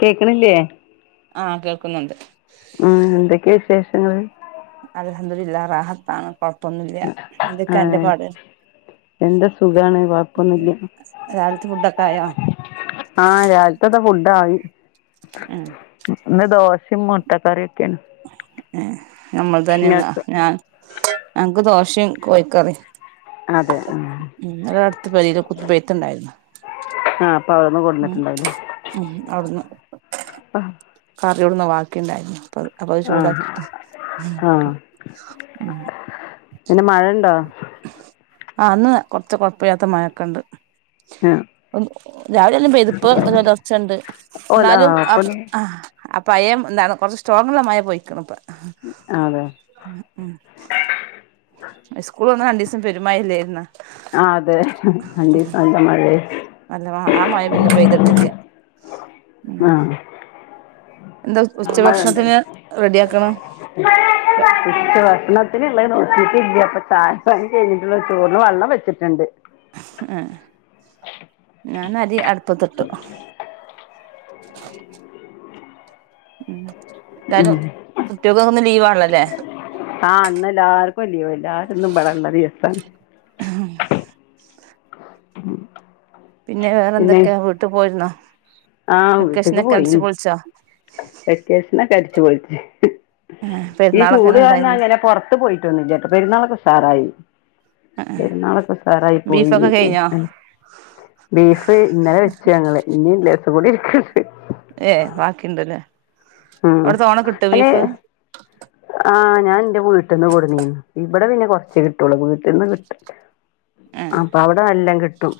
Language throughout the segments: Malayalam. കേക്കണില്ലേ ആഹ് കേൾക്കുന്നുണ്ട് ആഹ് എന്തൊക്കെയാ വിശേഷങ്ങൾ അൽഹംദുലില്ലാഹ് റാഹത്താണ് കൊഴപ്പൊന്നുല്ല ആ എന്തൊക്കാ അന്റെ പാട് എന്താ സുഖാണ് കൊഴപ്പൊന്നുല്യ രാവിലത്തെ ഫുഡൊക്കെ ആയോ ആഹ് രാവിലത്താത്ത ഫുഡ ആയി ഉം ഇന്ന് ദോശയും മുട്ട കറിക്കെയാണ് ഏഹ് നമ്മൾ തന്നെങ്ങ ഞാൻ ഞങ്ങക്ക് ദോശയും കോഴിക്കറി അതെ ആഹ് ന്നലെ അടുത്ത് പരേല് കുത്തിബയത്തുണ്ടായിരുന്നു ആഹ് അപ്പ അവിടുന്ന് കൊണ്ടന്നിട്ടുണ്ടാവില്ലേ ഉം അവിടുന്ന് ആഹ് കറിതോളു വാക്കിണ്ടായിരുന്നു അപ്പ അത് അപ്പൊ അത് ആ ചൂടാക്കിട്ട് ആ ഉഹ് പിന്നെ മഴണ്ടോ ആന്ന് കൊറച്ച് കൊഴപ്പില്ലാത്ത മഴക്കണ്ട് ആ ഉം രാവിലെ എല്ലാം പെയ്തു ഒരുലറച്ചുണ്ട് ഓല ആ എന്നാലും ആഹ് അപ്പൊന്ന് അപ്പയം എന്താണ് കുറച്ച് സ്ട്രോങ്ങുള്ള മഴ പൊക്കണ ഇപ്പൊ അതെ ഉം സ്കൂൾ തുറന്നെ രണ്ട് ദിസം പെരുമഴയയല്ലേയിരുന്ന ആഹ് അതെ രണ്ടീസം നല്ല മഴേ അല്ല ആ മഴ പിന്നെ പെയ്തിട്ടില്ല ഉം ആഹ് എന്താ ഉച്ചഭക്ഷണത്തിന് റെഡിയ ആക്കണം [inaudible] ഇച്ച ഭക്ഷണത്തിന്ള്ളത് നോക്കിട്ടില്ല അപ്പൊ ചായപ്പനി കഴിഞ്ഞിട്ടുള്ള ചോറിന് വെള്ളം വെച്ചിട്ടുണ്ട് ആഹ് ഞാൻ അരി അടുപ്പത്തിട്ടു ഉം എല്ലാരും ഉം. കുട്ടിക ഒക്ക ഒന്ന് ലീവ് ആണല്ലേ ആഹ് അന്ന് എല്ലാർക്കും ലീവാണ് എല്ലാരുന്നും പടെള്ള ദിവസ പിന്നെ വേറെ എന്തൊക്കെയാ വീട്ടിൽ പോയിരുന്നോ ആഹ് വീട്ടേക്ക് വെക്കേഷനൊക്കെ അടിച്ചു പോയിന് പൊളിച്ചോ വെക്കേഷനൊക്കെ അടിച്ച് പൊളിച്ച് ഈ പെരുന്നാളൊക്കെ ചൂട് എങ്ങനെ കാരണം ഉണ്ടായിരുന്നു അങ്ങനെ പുറത്ത് പോയിട്ടൊന്നുല്ല പെരുന്നാളക്കെ ഉസാറായി പെരുന്നാളൊക്കെ ഉസറായി പോയി ബീഫൊക്കെ കഴിഞ്ഞോ ബീഫ് ഇന്നലെ വെച്ചു ഞങ്ങള് ഇനണ്ട് കൂടി ഇരിക്കത് ഏയ് ബാക്കിണ്ടല്ലേ ആഹ് അവിടെ തോനെ കിട്ടോ അല്ലെ ബീഫ് ആഹ് ഞാൻ എന്റെ വീട്ടിൽന്ന് കൊടുന്നീന്ന് ഇവിടെ പിന്നെ കൊറച്ച് കിട്ടൊള്ളൂ വീട്ടിൽന്ന് കിട്ടുല്ലെ ആ അപ്പൊ അവിടെ എല്ലാം കിട്ടും.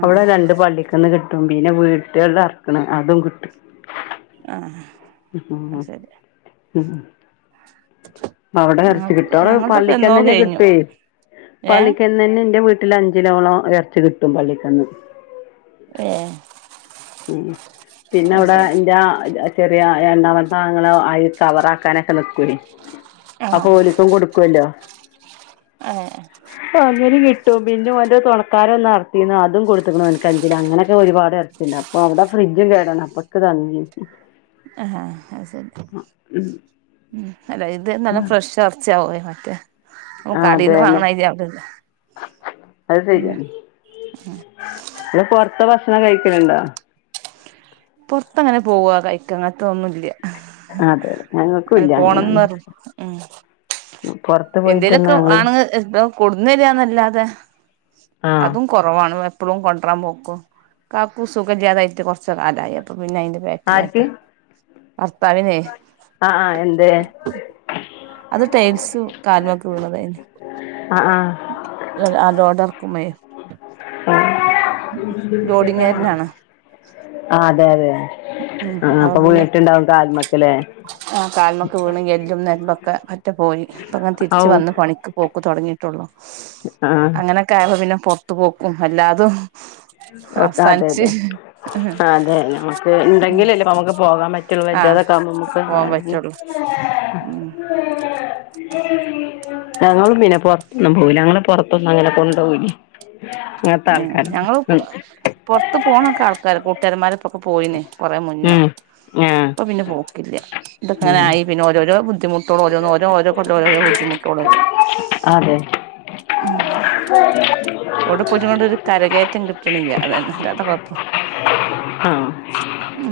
ആ അവിടെ രണ്ട് പള്ളിക്കന്ന് കിട്ടും പിന്നെ വീട്ടേൾല് അറക്കണ് അതും കിട്ടും. ആഹ് ഹ് ഇഹ് അവിടെ ഇറച്ചി ഞങ്ങക്ക് കിട്ടാറ് ഞങ്ങളതൊക്കെ എന്നോ പള്ളിക്കന്നെനെ കഴിഞ്ഞു കിട്ടേയ് ഏ പള്ളിക്കൽ ന്നെനെ എന്റെ വീട്ടിൽ അഞ്ച് കിലോളം എറച്ചി കിട്ടും പള്ളിക്കന്ന്. ഏ ഉ പിന്നെ അത് അവിടെ ശരി എന്റെ ചെറിയ രണ്ടാമത്തെ ആങ്ങള അയ് കവറ് ആക്കാനൊക്കെ നിൽക്കോയ് ഉ അപ്പോ ഓലുക്കും കൊടുക്കുവല്ലോ? അതെ അങ്ങനെ കിട്ടും പിന്നെ അവൻ്റെ തുണക്കാരല്ലെ അറത്തിന്ന് അതും കൊടുത്ത്ക്ക്‌ണ് അവൻക്ക് അഞ്ച് കിലോ അങ്ങനൊക്കെ ഒരുപാട് എർ- പിന്നെ അപ്പൊ അവടെ ഫ്രിഡ്ജ് കേടാണ് അപ്പൊക്ക് തന്ന് അ ഹാ അത് ശരി ഉം അല്ല ഇത് നല്ല ഫ്രഷ് ആഹ് ചാവേ മറ്റെ ആ അതെ കടേന്ന് തന്നെ വാങ്ങണ മാതിരി ആവൂലല്ലോ അത് ശരിയാണ് പിന്നെ പൊറത്ത ഭക്ഷണം കഴിക്കല്ണ്ടോ? പൊറത്ത് അങ്ങനെ പോവാ കഴിക്ക അങ്ങനത്ത ഒന്നുല്ല അതെ അതെ അങ്ങനെ ഞങ്ങൾക്കുല്ല പോണം ന്ന് അങ്ങനൊന്നും നിർ- പൊറത്ത് പോയിട്ടൊന്നും എന്തേലൊക്കെ ഞങ്ങള് ആണ്ങ്ങള് ഇവടെ കൊടുന്ന് തെരാന്നല്ലാതെ ആഹ് അതും കുറവാണ് എപ്പളും കൊണ്ടരാൻ പോക്കും കാക്കൂ സുഖം ഇല്ലാതായിട്ട് കുറച്ച് കാലായി അപ്പ പിന്നെ അതിന്റെ ബേക്കിലാ ഇപ്പൊ അഹ് അഹ് എന്തേ അത് ടൈൽസ് കാല്മ്മക്ക്‌ വീണത അയ്ന് അ ആഹ് അഹ് ലോടെർക്കു മേ ലോഡിങ്ങേരനാണ് ആ അതെ അതെ ഉം ആഹ് അപ്പൊ വീണ് പിന്നെ ട്ട്ണ്ടാവും കാല്മ്മക്ക്‌ ലേ ആ കാല്മക്ക്‌ വീണ് എല്ലും നെരമ്പൊക്കെ അറ്റ പോയി ഇപ്പ അങ്ങനെ ഔ തിരിച്ച് വന്ന് പണിക്ക്‌ പോക്ക് തുടങ്ങിയിട്ടൊള്ളു ആഹ് അങ്ങനൊക്കെ ആയപ്പൊ പിന്നെ പൊറത്തു പോക്കും അല്ലാതും ഒക്കെ അതെ അതെ ആ അതെ ഞമ്മ- ക്ക്‌ ഇണ്ടെങ്കിലല്ലേ നമുക്ക് പോകാൻ പറ്റുള്ളൂ ആഹ് വെജ്ജെതെക്കെ ആകുമ്പോ നമുക്ക് പോവാൻ പറ്റുള്ളൂ ഉം [unintelligible] ഞങ്ങളും പിന്നെ പുറത്തൊന്നും പോവില്ല ഞങ്ങളെ പുറത്തൊന്നും അങ്ങനെ കൊണ്ടോവില്ലെ അങ്ങൻത്തെ ഏഹ് ആൾക്കാരാണ് ഞങ്ങള് പൊറത്ത് പോണൊക്കെ ആൾക്കാര കൂട്ടുകാരമാരെ പ്പൊക്കെ പോയിന് കൊറേ മുന്നെ ഉം ആഹ് ഇപ്പൊ പിന്നെ പോക്കില്ല ഇതൊക്കെ ഇങ്ങനെ ഉം ആയി പിന്നെ ഓരോരോ ബുദ്ധിമുട്ട്. ട്ടോള് ന്ന് ഓരോ ഓരോ കൊല്ലം ഓരോ ബുദ്ധിമുട്ടോളല്ലേ അതെ [unintelligible] മുന്നോട് ഒരു കരകയറ്റം കിട്ടണില്ല അതന്നെ അല്ലാത്ത കൊഴപ്പം ആഹ് ഒന്നു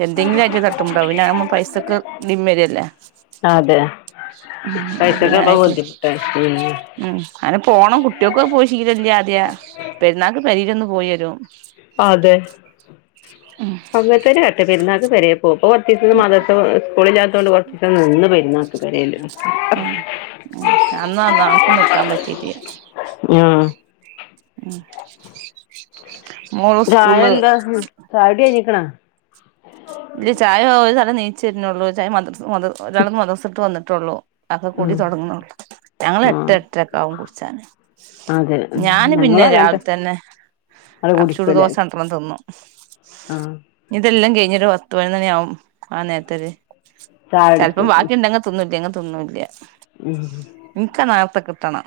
ല്ല എന്തെങ്കിലും ആയിട്ട് തട്ടുണ്ടാവും പിന്ന തുമ്മെ പൈസക്ക്‌ ഡ്ഡിം വെരെല്ലേ അതെ പിന്നെ പൈസക്പ്പം അങ്ങനായിട്ട് ബുദ്ധിമുട്ടാണ് അങ്ങനെ പോണം കുട്ടികൊക്കെ പോയിശീലല്ല ആദ്യ പെരുന്നാൾക്ക് പെരേല് ഒന്ന് പോയിവരും അതെ ഇങ്ങത്തെന്നെകാട്ടാ പെരുന്നൾക്ക് പെരേപോവും ഇപ്പകൊർച്ചീസം ഉം മദർസസ്കൂളില്ലാത്തോണ്ട് കൊറ ച്ചീസം നിന്ന് പെരുന്നാക്ക് പെരേല് ആഹ് ആഹ് അന്നൊന്ന് ആർക്കും നിക്കാ പറ്റിട്ടില്ല ആഹ് ഉം മോള് സ്കൂള് രാഎന്ത ചായുടികഴിഞ്ക്ണോ ഇല്ല ചായ ഒരു തല നീച്ചു വരുന്നൊള്ളൂ ഒര് തല ഒരാള മദർസട്ട് വന്നിട്ടുള്ളൂ ഒക്കെ കൂടി ഉം തുടങ്ങുന്നുള്ളൂ ഞങ്ങള് എട്ട ആഹ് എട്ടര ഒക്കെ ആകും കുടിച്ചാണ് അതെ ഞാന് പിന്നെ ഞങ്ങളും അങ്ങനത്തെ രാവിലെ തന്നെ അത് ആ കുടിക്കുംല്ലേ ചുട്ദൊശ രണ്ടണം തിന്നും ആഹ് ഇഞ്ഞട്ട് തെല്ലാം കഴിഞ്ഞട്ട് പത്ത്പയിനൊന്ന്മണിയാവും ആ നേരത്തൊര് ചായ ചെലപ്പം കുടിക്കും ബാക്കിണ്ടെങ്കി തിന്നുല്ലങ്കി തിന്നൂല്ല ആഹ് ഇനിക്ക് നേരത്തെ കിട്ടണം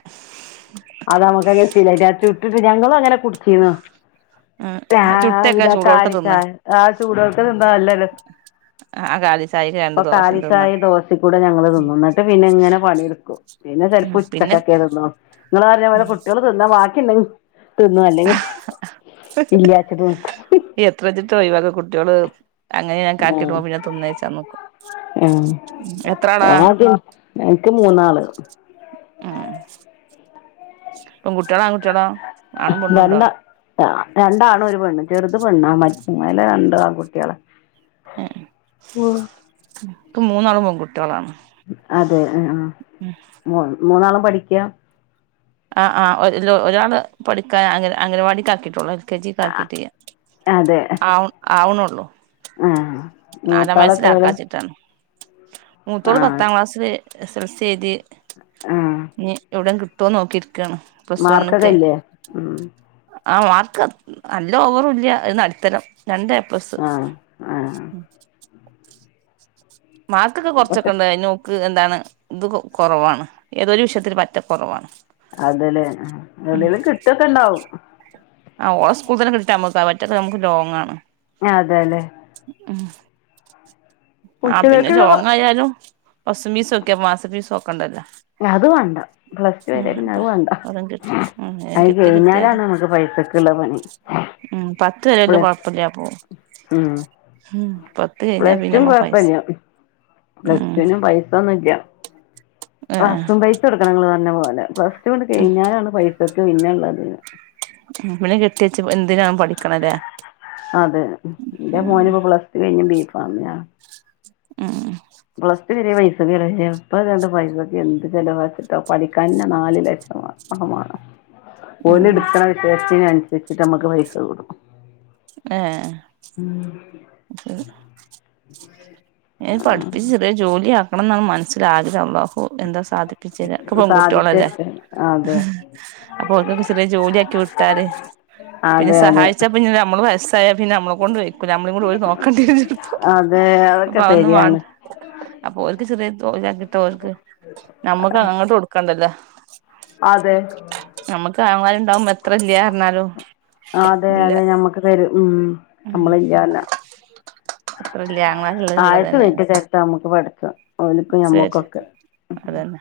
അത് നമ്മുക്കങ്ങനശീലായിട്ടാ ച്ചുട്ടിട്ട് ഞങ്ങളും അങ്ങനെ കുടിച്ചീന്നു ഉം ചുട്ടൊക്കെ രാവിലെ ചൂടോട്ക്കെ തിന്ന കാലിച്ചായആ ചൂടോട്ക്ക നെ തിന്നാ നല്ല രസാ ആഹ് ആഹ് കാലിച്ചായിക്ക് രണ്ട് ദോശിം തിന്നാ ദോശേക്കൂടെ ഞങ്ങള് തിന്നും നട്ട് പിന്നെ ഇങ്ങനെ പണിടുക്കും പിന്നെ ഉം ചെലപ്പോ പിന്നെ ഉച്ചക്കക്കെ തിന്നൊള്ളു ഇങ്ങൾ പറഞ്ഞൾ തിന്നാ ബാക്കി ണ്ടെങ്കിൽ തിന്നും ല്ലെങ്കിൽ ഇല്ലാചിട എത്ര ചിട്ട ഒയിവാക്ക കുട്ട്യാൾ അങ്ങനെ ക്ക ആക്കിട്ട് ആഹ് പോവുമ്പോ പിന്നെ തിന്നേച്ചാ നോക്കും ആഹ് എത്രാളാ ആദ്യം എനിക്ക് മൂന്നാള് ആഹ് പെൺകുട്ടിയാളോ ആൺകുട്ടിയാളോ രണ്ട രണ്ടാണ് ഒരു പെണ്ണ് ചെറുത് പെണ്ണാ മേലെ രണ്ട് ആണ് കുട്ട്യാളാ ഏ ഓ ഇക്ക് മൂന്നാള് പെൺകുട്ട്യാളാണ് അതെ ആഹ് ആഹ് മു മൂന്നാളും പഠിക്കാ ആഹ് ആഹ് ല്ല ഒരാള് പഠിക്കാൻ അന്ക അങ്കലവാടിക്ക ആക്കി ട്ടോള്ളൂ എൽ കെ ജി ക്ക ആകീട്ടില്ല അതെ ആവണ് ആവണോള്ളൂ ആഹ് നാലാം മൂത്താള് എത്രേലാ വയസ്സിലാക്കാച്ചിട്ടാണ് മൂതോൾ ആഹ് പത്താം ക്ലാസില് എസൽസി എഴുതി ആഹ് ഇനി എവിടേലും കിട്ടോ ട്ടോ നോക്കിരിക്കാണ് പ്ലസ് മാർക്കൊക്കെ വണ്ണ്ക്കെ ഇല്ലേ ഉം ആഹ് മാർക്ക് നല്ല ഓവറല്ല ഒര്ട്ത്തരം രണ്ട് എപ്ലസ്. ആഹ് ആഹ് മാർക്കൊക്കെ അപ്പൊക്കെ കൊറച്ചൊക്കെണ്ട് അയ്ന് ഓക്ക് എന്താണ് ഇത് കൊറവാണ് ഏതൊരു വിഷയത്തിന് പറ്റെകൊറവാണ്. അതേ ലേ എവ്ടെലും കിട്ടൊക്കെണ്ടാവും. ആഹ് ഓളെ സ്കൂളിതന്നെ കിട്ടിട്ടെ നമക്ക് ക മറ്റത് നമ്മക്ക് ലോങ്ങാണ്. അതെലേ? ഉം ആഹ് പിന്നെ ഉച്ചകേക്കുള്ള ലോങ്ങായാലും ബസ്ഫീസൊക്കിയ മാസംഫീസൊക്കണ്ടല്ലോ അത് വാണ്ട പ്ലസ് ടു വരെ പിന്നെ അത് വാണ്ട അതും കിട്ടി ഉം അത് കിട്ടി കഴിഞ്ഞാലാണ് കിട്ടിയാല് നമ്മക്ക് പൈസ ക്ക്ള്ളപണി ഉം പത്ത് വരെവല്ല്യ കൊഴപ്പല്ലാതെ പോവും ഉം ഉം പത്ത് കഴിഞ്ഞാ പിന്നെ മ്മ പണിയാ പ്ലസ് ടുവിന് പൈസ ഒന്നുംല്ല ഏഹ് ബസും പൈസ കൊട്ക്കണം ഇങ്ങള് പറഞ്ഞ പോലെ പ്ലസ് റ്റൂ ങ്ങട് കഴിഞ്ഞാലാണ് പൈസക്ക് പിന്നെള്ളത് പിന്നെ കെട്ടിവെച്ച് എന്തിനാവും പഠിക്കണ്ലേ അതെ ന്റെ മോന് ഇപ്പ പ്ലസ് റ്റു കഴിഞ് ബീഫാമിനാ ഉം പ്ലസ് ടു വരെ പൈസക്ക്‌ ചെലവില്ല ഇപ്പ അതണ്ട് പൈസക്കെ എന്ത് ചിലവാച്ചിട്ടാ പഠിക്കാൻന്നെ നാല് ലക്ഷംവാണം അഹ് ഓല് ഉം എട്ക്ക്‌ണ വിഷയത്തിന് അനുസരിച്ചിട്ട് നമ്മക്ക് പൈസ കൂടും ഏ ഉം പഠിപ്പിച്ച് ചെറിയ ജോലിയാക്കണം എന്നാണ് മനസ്സില് ആഗ്രഹം അള്ളാഹു എന്താ സാധി ചെലർക്ക്‌ പെൺകുട്ടികളല്ലേ സാധിച്ചെടുക്ക അതെ അപ്പൊ ഒൽക്കൊക്കെ ചെറിയ ജോലിയാക്കി വിട്ടാല് പിന്നെ അതെ അതെ സഹായിച്ചാപ്പിന്നെ നമ്മള് വസ്സായ പിന്നെ നമ്മളെ കൊണ്ട് വൈക്കൂല നമ്മളേം കൂടെ ഓല് നോക്കണ്ടിവരുംപ്പൊ [unintelligible] അപ്പ അതൊന്നും ശരിയാണ് വാണ്ട അപ്പൊ ഓൽക്ക്‌ ചെറിയ തൊഴിലാക്കിട്ടാ ഓൽക്ക് ഞമ്മക്ക് അങ്ങട്ട് കൊട്ക്കണ്ടല്ലേ അതെ ഞമ്മക്ക് ആങ്ങലമാര്ണ്ടാവുമ്പ എത്ര ഇല്ല്യ പറഞ്ഞാലും അതെ അതെ ഇല്ല ഞമ്മക്ക് തരും ഉം ഉം നമ്മളില്ലാല അത്ര ഇല്ലേ ആങ്ങമാര്ള്ളത് ഇള്ളത് തന്നെയാണ് ത്താ നമ്മക്ക് പടചോൻ സെരി അതന്നെ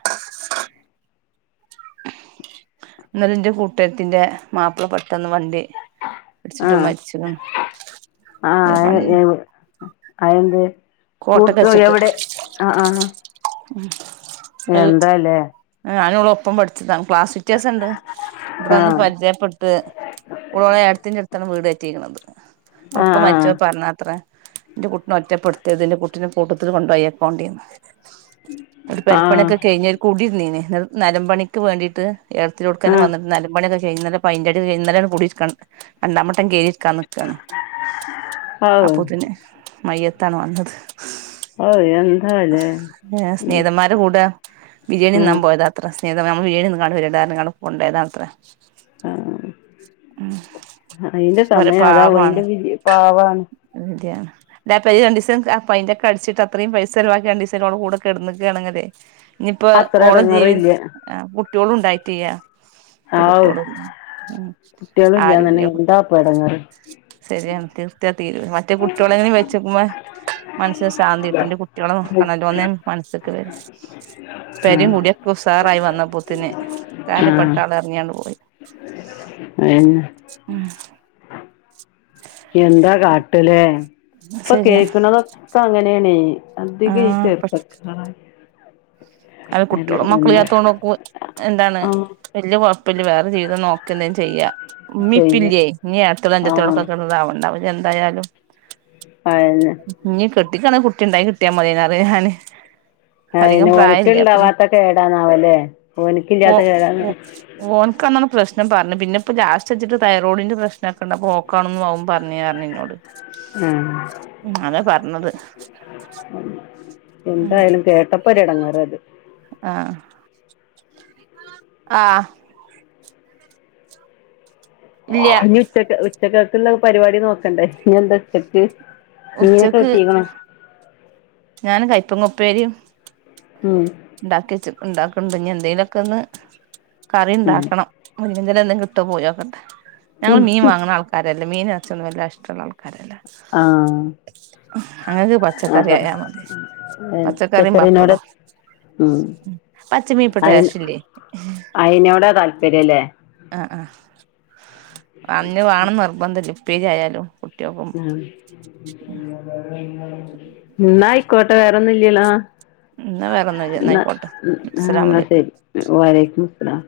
ഇന്നലെ ന്റെ കൂട്ട്കാത്തിന്റെ മാപ്പിള പെട്ടന്ന് വണ്ടി ഇടിച്ചിട്ട് ആഹ് മരിച്ച്ക്ക്‌ണ് അത് അയെന്തേ കോട്ടക്ക്‌ വച്ചിട്ട് ആഹ് ഉം അത് എന്താല്ലേ ഞാനും ഓളും ഒപ്പം പഠിച്ചതാ ക്ലാസ് വിത്യാസൊണ്ട് ഇവ്ടെ വന്ന് ആഹ് പരിചയപ്പെട്ട് ഓള് ഓളെ എട്ടത്തിന്റെ അട്ത്താണ് വീട് കേറ്റിയിക്കണത് ഓള് ഇപ്പ ആഹ് മരിചപ്പ പറഞ്ഞാത്രേ ന്റെ കുട്ടിനെ ഒറ്റപ്പെടുത്തര്ത് എന്റെ കുട്ടിനെ കൂട്ടത്തില് കൊണ്ടുപോയിക്കോണ്ടിന്ന് ഓര് ആഹ് പെരപ്പണിയൊക്കെ ആഹ് കഴിഞ്ഞര് കൂടിരുന്നീന് നെലംപണിക്ക് വേണ്ടിട്ട് എട്ത്തിയൊട്ക്ക്‌ന്നെ വന്നിട്ട് നെലംപണിയൊക്കെ കഴിഞ് ഇന്നലെ പയ്ന്റടി കഴിഞ് ഇന്നലെയാണ് കുടി ഇരിക്കാൻ നിക്ക രണ്ടാവട്ടം കേറിയിരിക്കാ ക്കാണ് ആഹ് അപ്പൊത്തിന് മയ്യത്താണ് വന്നത് ഔ എന്താ ഓൻ സ്നേഹിതമാരെ കൂടെ ബിരിയാണി ഉം തിന്നാൻ പോയതാ അത്ര സ്നേഹിത നമ്മളെ ബിരിയാണിതിന്ന് വരാറഞ്ഞു കണ്ട് വര്വടാ എന്ന്പറഞ് കൊണ്ടോയതാത്ര ആഹ് ഉം അത് അയിന്റെ സമയം അതാവും അയിന്റെവിധി പാവാണ് എന്തിയാ അ പര് രണ്ടിവസം പയിന്റെ ഒക്കെ അടിച്ചി അത്രയും പൈസ ചെലവാക്കി രണ്ടീസോടെ കൂടെ കെടന്നക്കുകയാണെങ്കില് ഇഞ്ഞിപ്പോ അത്ര ഓള ജീവി എടങ്ങേറില്ല ആ കുട്ടികളും ഉണ്ടായിട്ടില്ല ഒറ്റ കുട്ടികളുല്ല ഉം കുട്ട്യാൾ ആരുല്ല ഇല്യന്ന്ണ്ടെങ്കി കുട്ടി എന്താപ്പ എടങ്ങേറ് ശരിയാണ് തീർത്താ തീരുല മറ്റേ കുട്ട്യാകെങ്കിലും വെച്ചെക്കുമ്പ മനസ്സിന് ശാന്തികിട്ടും ന്റെ കുട്ട്യാളെ നോക്കണല്ലോന്ന് മനസ്സ്ക്ക് വെരും ആ പേരിം കൂടിയൊക്കെ ഉസാറായി വന്നപ്പോത്തിന് കാര്യപ്പെട്ട ആഹ് ആൾ എറങ്ങിയണ്ട് പോയി അയെന്നെ ഉം എന്താ കാട്ടലെ ഇപ്പ ശരിയാണ് കേക്ക്ണതൊക്കെ അങ്ങനെണ് അധിക ഈ ആഹ് ചെർപ്പക്കാര് അഹ് കുട്ട്യാളും മക്കള ഇല്ലത്തോണ്ട് നോക്കുമ്പ എന്താണ് ആ വല്യയ കൊയ്പ്പല്ല വേറെ ജീവിതം നോക്ക എന്തേം ചെയ്യാ ഇമ്മി ഇപ്പി ചെയ്യ ല്ലേയ് ഇനി ഏട്ടത്തിയാളോ ആ അന്ജതിയാള്ളൊക്കൊ ക്കെതാവണ്ടെ അപ്പൊ ഇഞ്ഞി എന്തായാലും ആഹ് ഇല്ല ഇഞ്ഞി കെട്ടികോട്ന്നാകുട്ടി ഉണ്ടായി കിട്ടിയാ മതെയ്നി അതാ ഞാന് ആഹ് പിന്നെ അധികം ഓന്ക്ക് പ്രായല്ല അപ്പൊ ഇണ്ടാവാത്ത കേടാണാവല്ലേ ഓനിക്ക് ഇല്ലാത്ത കേടാണോ ഓന്ക്കാ ന്നാണ് പ്രശ്നം പറഞ് പിന്ന ഇപ്പ ലാസ്റ്റ് വെച്ചിട്ട് തൈറോഡിന്റെ പ്രശ്നക്കണ്ട് അപ്പോ ഓക്കാണ് അവും പറഞ്പ്പ ഇന്നോട് ഉ ആഹ് ഉം അതാ പറ്ഞ്ഞത് എന്തായാലും കേട്ടപ്പൊരു എടങ്ങേറ് അത് ആഹ് ഉ ആഹ് ഇല്ല ഇനി ഉച്ചക്ക് ഉച്ചക്കക്ക്ള്ള പരിപാടി നോക്കണ്ടേ ഇനി എന്താ ഉച്ചക്ക് മീനൊക്കെ ഉച്ചക്ക് കിട്ടീക്കണോ ഞാൻ കയ്പ്പങ്ങ ഉപ്പേരിം ഉം ഇണ്ടാക്കെച്ച് ഇണ്ടാക്ക്ണ്ട് ഇനി എന്തേലൊക്കെന്ന് കറി ഉം ഇണ്ടാക്കണം മുരിങ്ങെന്റെല എന്തേം കിട്ടോ പോയോക്കട്ടെ ഞങ്ങൾ ഉം മീൻ വാങ്ങ്ണ ആൾക്കരല്ല ആക്കാരല്ല മീനും അറ്ച്ചിയൊന്നും വല്ലാ ഇഷ്ടള്ള ആൾക്കാരല്ല ആ അങ്ങക്ക് പച്ചക്കറി അപ്പൊ ആയാ മതി പച്ചക്കറിം പച്ചക്കറിനോട് പപ്പടും ഉം പച്ച മീന് ഇപ്പ അയി ടേസ്റ്റ് ഇല്ലയ് അയിനോടാ താല്പര്യല്ലേ ആഹ് ആ ഹ് അഹന്നെ വാണം നിർബന്ധല്ല ഉപ്പേരി ആയാലും കുട്ട്യാക്ക് ഉം ഇന്ന ആയ്ക്കോട്ടെ വേറൊന്നും ഇല്ലല്ലോ എന്നാ വേറൊന്നുല്ല ന്നാ ഇല്ല ആയിക്കോട്ടെ അസ്സലാമു ന്നാ അലൈക്കും ശെരി വാലെയ്ക്കും മുസ്സലാം